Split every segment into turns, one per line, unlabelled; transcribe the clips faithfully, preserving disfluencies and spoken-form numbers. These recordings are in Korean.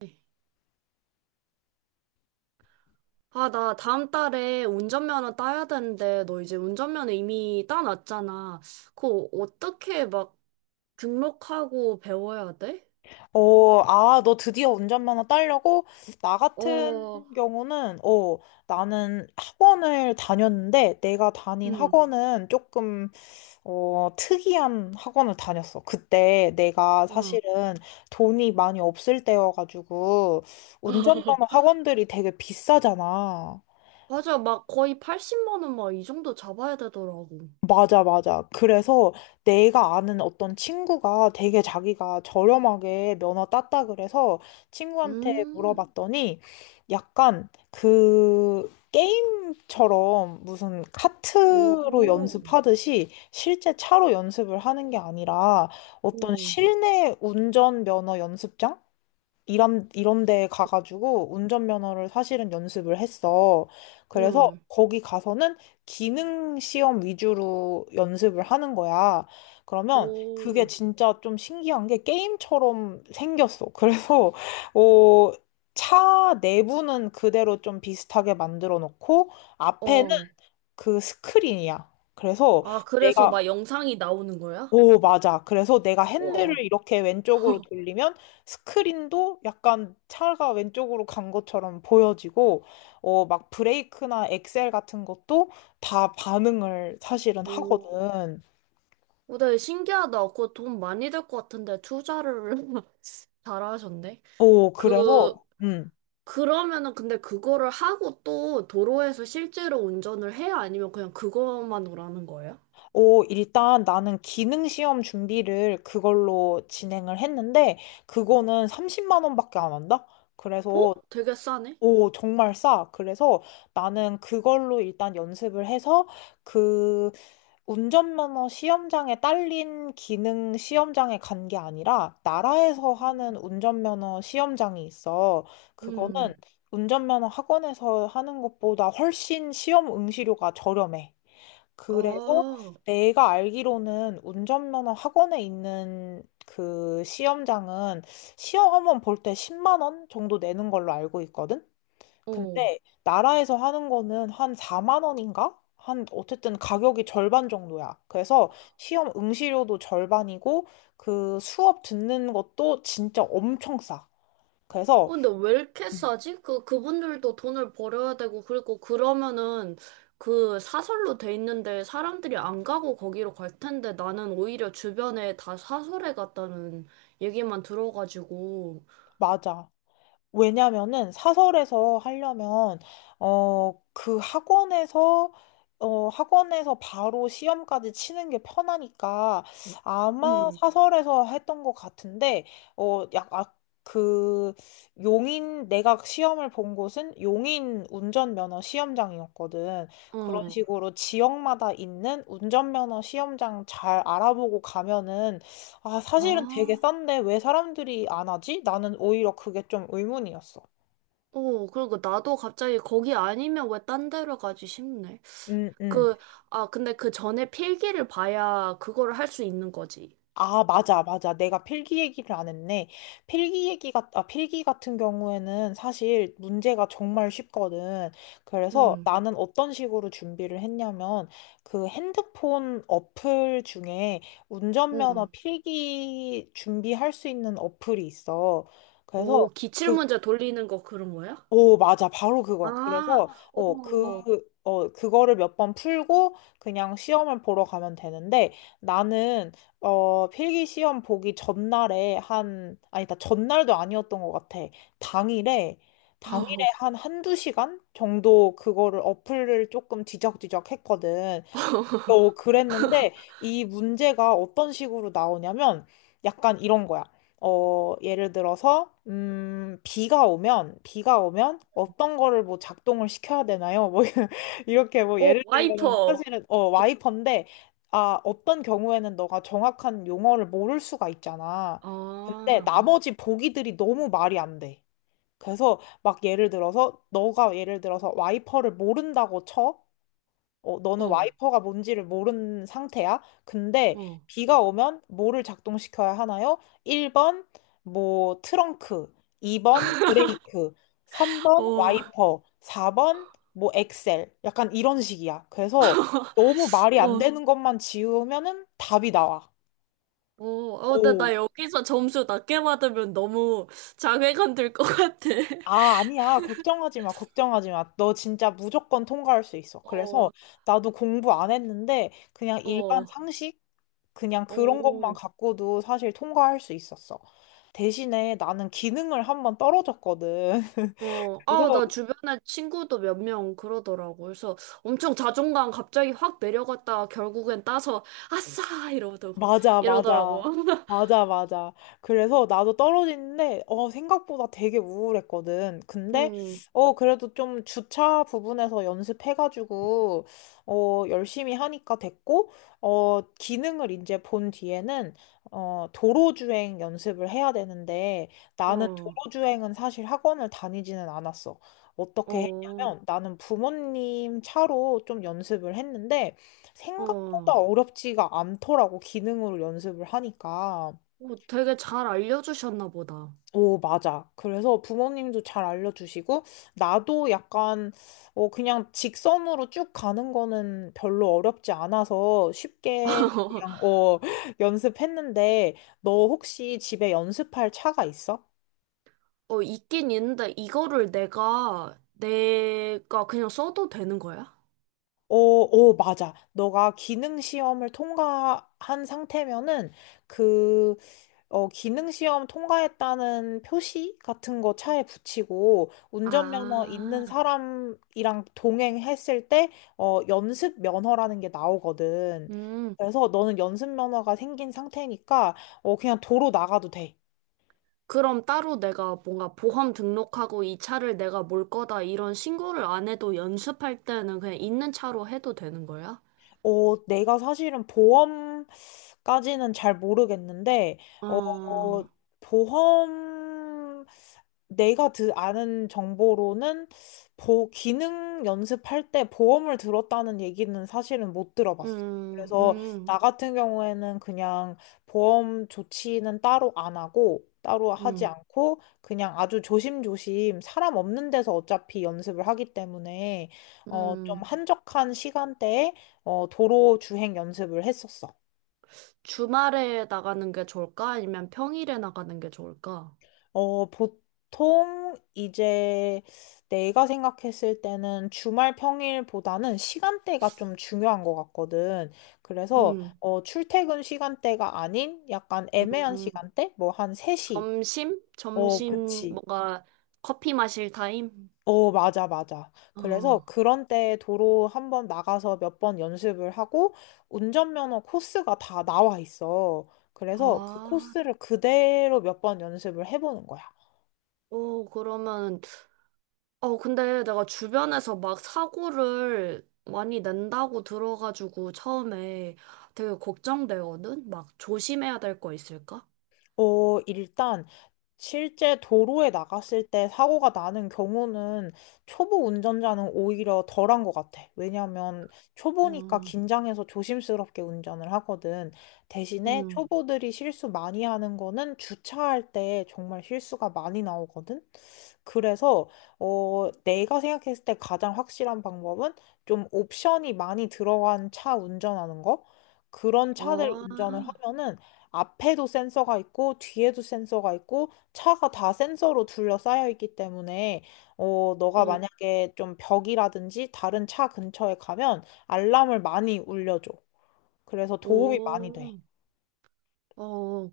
네. 아, 나 다음 달에 운전면허 따야 되는데, 너 이제 운전면허 이미 따놨잖아. 그거 어떻게 막 등록하고 배워야 돼?
어, 아, 너 드디어 운전면허 따려고? 나 같은
어,
경우는, 어, 나는 학원을 다녔는데, 내가 다닌
응,
학원은 조금, 어, 특이한 학원을 다녔어. 그때 내가
응.
사실은 돈이 많이 없을 때여가지고, 운전면허 학원들이 되게 비싸잖아.
맞아, 막 거의 팔십만 원 막 이 정도 잡아야 되더라고.
맞아, 맞아. 그래서 내가 아는 어떤 친구가 되게 자기가 저렴하게 면허 땄다 그래서 친구한테
음,
물어봤더니 약간 그 게임처럼 무슨 카트로
오,
연습하듯이 실제 차로 연습을 하는 게 아니라 어떤
응,
실내 운전 면허 연습장? 이런, 이런 데 가가지고 운전면허를 사실은 연습을 했어. 그래서
응,
거기 가서는 기능 시험 위주로 연습을 하는 거야. 그러면 그게
오,
진짜 좀 신기한 게 게임처럼 생겼어. 그래서, 어, 차 내부는 그대로 좀 비슷하게 만들어 놓고 앞에는
어.
그 스크린이야. 그래서
아, 그래서
내가
막 영상이 나오는 거야?
오, 맞아. 그래서 내가 핸들을
우와,
이렇게 왼쪽으로 돌리면 스크린도 약간 차가 왼쪽으로 간 것처럼 보여지고, 어, 막 브레이크나 엑셀 같은 것도 다 반응을 사실은
오.
하거든.
오, 네, 신기하다. 그거 돈 많이 들 것 같은데, 투자를 잘하셨네.
오, 그래서,
그,
음.
그러면은 근데 그거를 하고 또 도로에서 실제로 운전을 해요? 아니면 그냥 그것만으로 하는 거예요?
오, 일단 나는 기능 시험 준비를 그걸로 진행을 했는데, 그거는 삼십만 원밖에 안 한다?
어?
그래서
되게 싸네?
오, 정말 싸. 그래서 나는 그걸로 일단 연습을 해서 그 운전면허 시험장에 딸린 기능 시험장에 간 게 아니라 나라에서
음.
하는 운전면허 시험장이 있어. 그거는
음,
운전면허 학원에서 하는 것보다 훨씬 시험 응시료가 저렴해. 그래서
아,
내가 알기로는 운전면허 학원에 있는 그 시험장은 시험 한번 볼 때 십만 원 정도 내는 걸로 알고 있거든.
어.
근데 나라에서 하는 거는 한 사만 원인가? 한 어쨌든 가격이 절반 정도야. 그래서 시험 응시료도 절반이고 그 수업 듣는 것도 진짜 엄청 싸. 그래서
근데 왜 이렇게
음.
싸지? 그, 그분들도 돈을 벌어야 되고, 그리고 그러면은 그 사설로 돼 있는데 사람들이 안 가고 거기로 갈 텐데 나는 오히려 주변에 다 사설에 갔다는 얘기만 들어가지고,
맞아. 왜냐면은 사설에서 하려면 어 그 학원에서 어 학원에서 바로 시험까지 치는 게 편하니까 아마
응,
사설에서 했던 것 같은데 어약그 용인 내가 시험을 본 곳은 용인 운전면허 시험장이었거든. 그런
어,
식으로 지역마다 있는 운전면허 시험장 잘 알아보고 가면은 아, 사실은 되게
아,
싼데 왜 사람들이 안 하지? 나는 오히려 그게 좀 의문이었어.
어, 그리고 나도 갑자기 거기 아니면 왜 딴 데로 가지 싶네.
음, 음.
그, 아, 근데 그 전에 필기를 봐야 그거를 할 수 있는 거지.
아, 맞아, 맞아. 내가 필기 얘기를 안 했네. 필기 얘기 같, 아, 필기 같은 경우에는 사실 문제가 정말 쉽거든. 그래서
응,
나는 어떤 식으로 준비를 했냐면 그 핸드폰 어플 중에 운전면허
응.
필기 준비할 수 있는 어플이 있어. 그래서
오, 기출
그
문제 돌리는 거 그런 거야?
오, 맞아. 바로 그거야.
아,
그래서,
어,
어, 어, 그,
어,
어, 그거를 몇 번 풀고 그냥 시험을 보러 가면 되는데 나는, 어, 필기 시험 보기 전날에 한, 아니다, 전날도 아니었던 것 같아. 당일에, 당일에 한 한두 시간 정도 그거를 어플을 조금 뒤적뒤적 했거든. 어, 그랬는데 이 문제가 어떤 식으로 나오냐면 약간 이런 거야. 어, 예를 들어서 음, 비가 오면 비가 오면 어떤 거를 뭐 작동을 시켜야 되나요? 뭐 이렇게 뭐
어,
예를 들면
와이퍼.
사실은 어, 와이퍼인데 아, 어떤 경우에는 너가 정확한 용어를 모를 수가 있잖아.
아,
근데 나머지 보기들이 너무 말이 안 돼. 그래서 막 예를 들어서 너가 예를 들어서 와이퍼를 모른다고 쳐. 어, 너는
어,
와이퍼가 뭔지를 모르는 상태야. 근데
어,
비가 오면 뭐를 작동시켜야 하나요? 일 번 뭐 트렁크, 이 번 브레이크, 삼 번
어,
와이퍼, 사 번 뭐 엑셀. 약간 이런 식이야. 그래서 너무 말이
어,
안
어,
되는 것만 지우면은 답이 나와.
어, 어, 나,
오.
나 여기서 점수 낮게 받으면 너무 자괴감 들 것 같아.
아, 아니야. 걱정하지 마. 걱정하지 마. 너 진짜 무조건 통과할 수 있어. 그래서
어,
나도 공부 안 했는데 그냥 일반
어,
상식 그냥 그런 것만
어,
갖고도 사실 통과할 수 있었어. 대신에 나는 기능을 한번 떨어졌거든.
어. 아,
그래서
나 주변에 친구도 몇 명 그러더라고. 그래서 엄청 자존감 갑자기 확 내려갔다가 결국엔 따서 아싸! 이러더라고.
맞아,
이러더라고.
맞아. 맞아, 맞아. 그래서 나도 떨어지는데, 어, 생각보다 되게 우울했거든. 근데,
음,
어, 그래도 좀 주차 부분에서 연습해가지고, 어, 열심히 하니까 됐고, 어, 기능을 이제 본 뒤에는, 어, 도로주행 연습을 해야 되는데, 나는
어,
도로주행은 사실 학원을 다니지는 않았어. 어떻게
어,
했냐면, 나는 부모님 차로 좀 연습을 했는데, 생각
어.
생각보다 어렵지가 않더라고, 기능으로 연습을 하니까.
오, 되게 잘 알려주셨나 보다.
오, 맞아. 그래서 부모님도 잘 알려주시고, 나도 약간, 어, 그냥 직선으로 쭉 가는 거는 별로 어렵지 않아서 쉽게 그냥, 어, 연습했는데, 너 혹시 집에 연습할 차가 있어?
어, 있긴 있는데 이거를 내가 내가 그냥 써도 되는 거야?
어, 어, 맞아. 너가 기능 시험을 통과한 상태면은 그, 어, 기능 시험 통과했다는 표시 같은 거 차에 붙이고 운전면허
아,
있는 사람이랑 동행했을 때, 어, 연습 면허라는 게 나오거든.
음.
그래서 너는 연습 면허가 생긴 상태니까, 어, 그냥 도로 나가도 돼.
그럼 따로 내가 뭔가 보험 등록하고 이 차를 내가 몰 거다 이런 신고를 안 해도 연습할 때는 그냥 있는 차로 해도 되는 거야?
어, 내가 사실은 보험 까지는 잘 모르겠는데, 어,
어,
보험, 내가 드, 아는 정보로는 보, 기능 연습할 때 보험을 들었다는 얘기는 사실은 못 들어봤어.
음,
그래서 나
음,
같은 경우에는 그냥 보험 조치는 따로 안 하고, 따로 하지
음,
않고, 그냥 아주 조심조심 사람 없는 데서 어차피 연습을 하기 때문에, 어, 좀
음.
한적한 시간대에, 어, 도로 주행 연습을 했었어.
주말에 나가는 게 좋을까? 아니면 평일에 나가는 게 좋을까?
어, 보통 이제 내가 생각했을 때는 주말 평일보다는 시간대가 좀 중요한 것 같거든. 그래서
음,
어, 출퇴근 시간대가 아닌 약간
음,
애매한
음.
시간대? 뭐 한 세 시.
점심?
어,
점심
그치.
뭔가 커피 마실 타임?
어, 맞아, 맞아. 그래서
어.
그런 때 도로 한번 나가서 몇 번 연습을 하고 운전면허 코스가 다 나와 있어. 그래서 그
아,
코스를 그대로 몇 번 연습을 해보는 거야.
어, 그러면 어, 근데 내가 주변에서 막 사고를 많이 낸다고 들어가지고 처음에 되게 걱정되거든? 막 조심해야 될 거 있을까?
어, 일단 실제 도로에 나갔을 때 사고가 나는 경우는 초보 운전자는 오히려 덜한 것 같아. 왜냐하면 초보니까
음,
긴장해서 조심스럽게 운전을 하거든. 대신에
음,
초보들이 실수 많이 하는 거는 주차할 때 정말 실수가 많이 나오거든. 그래서 어, 내가 생각했을 때 가장 확실한 방법은 좀 옵션이 많이 들어간 차 운전하는 거? 그런 차들
어,
운전을 하면은 앞에도 센서가 있고 뒤에도 센서가 있고 차가 다 센서로 둘러싸여 있기 때문에 어, 너가
어,
만약에 좀 벽이라든지 다른 차 근처에 가면 알람을 많이 울려줘. 그래서 도움이 많이 돼.
오, 어,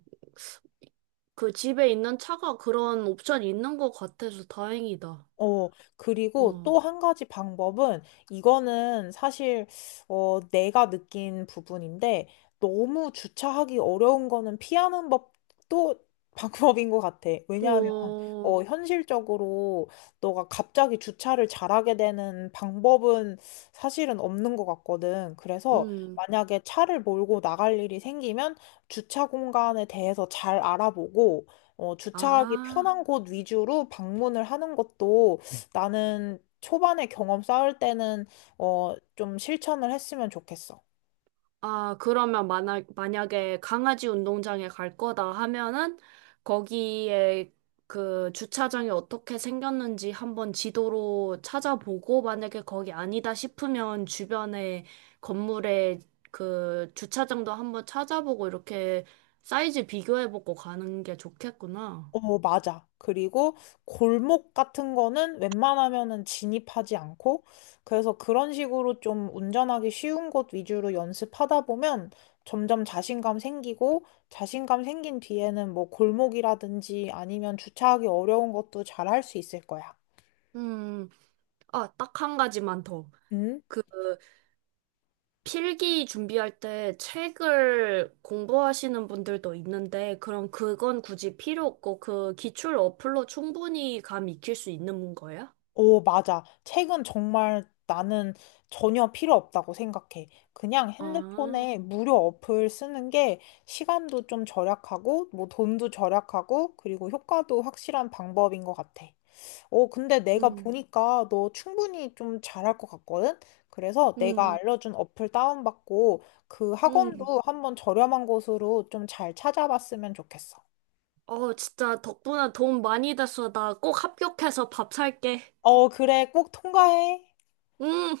그 집에 있는 차가 그런 옵션이 있는 것 같아서 다행이다.
어, 그리고
어,
또 한 가지 방법은, 이거는 사실, 어, 내가 느낀 부분인데, 너무 주차하기 어려운 거는 피하는 법도 방법인 것 같아. 왜냐하면,
어,
어, 현실적으로 너가 갑자기 주차를 잘하게 되는 방법은 사실은 없는 것 같거든. 그래서
음.
만약에 차를 몰고 나갈 일이 생기면 주차 공간에 대해서 잘 알아보고, 어, 주차하기
아,
편한 곳 위주로 방문을 하는 것도 나는 초반에 경험 쌓을 때는, 어, 좀 실천을 했으면 좋겠어.
아, 그러면 만약, 만약에 강아지 운동장에 갈 거다 하면은 거기에 그 주차장이 어떻게 생겼는지 한번 지도로 찾아보고 만약에 거기 아니다 싶으면 주변에 건물에 그 주차장도 한번 찾아보고 이렇게 사이즈 비교해보고 가는 게 좋겠구나.
어, 맞아. 그리고 골목 같은 거는 웬만하면은 진입하지 않고, 그래서 그런 식으로 좀 운전하기 쉬운 곳 위주로 연습하다 보면 점점 자신감 생기고, 자신감 생긴 뒤에는 뭐 골목이라든지 아니면 주차하기 어려운 것도 잘할 수 있을 거야.
음, 아, 딱 한 가지만 더.
음.
그 필기 준비할 때 책을 공부하시는 분들도 있는데, 그럼 그건 굳이 필요 없고, 그 기출 어플로 충분히 감 익힐 수 있는 거야?
오, 맞아. 책은 정말 나는 전혀 필요 없다고 생각해. 그냥
아,
핸드폰에 무료 어플 쓰는 게 시간도 좀 절약하고, 뭐 돈도 절약하고, 그리고 효과도 확실한 방법인 것 같아. 오, 근데 내가
음,
보니까 너 충분히 좀 잘할 것 같거든? 그래서 내가 음.
음,
알려준 어플 다운받고, 그
음.
학원도 한번 저렴한 곳으로 좀 잘 찾아봤으면 좋겠어.
어, 진짜 덕분에 도움 많이 됐어. 나 꼭 합격해서 밥 살게.
어, 그래. 꼭 통과해.
음.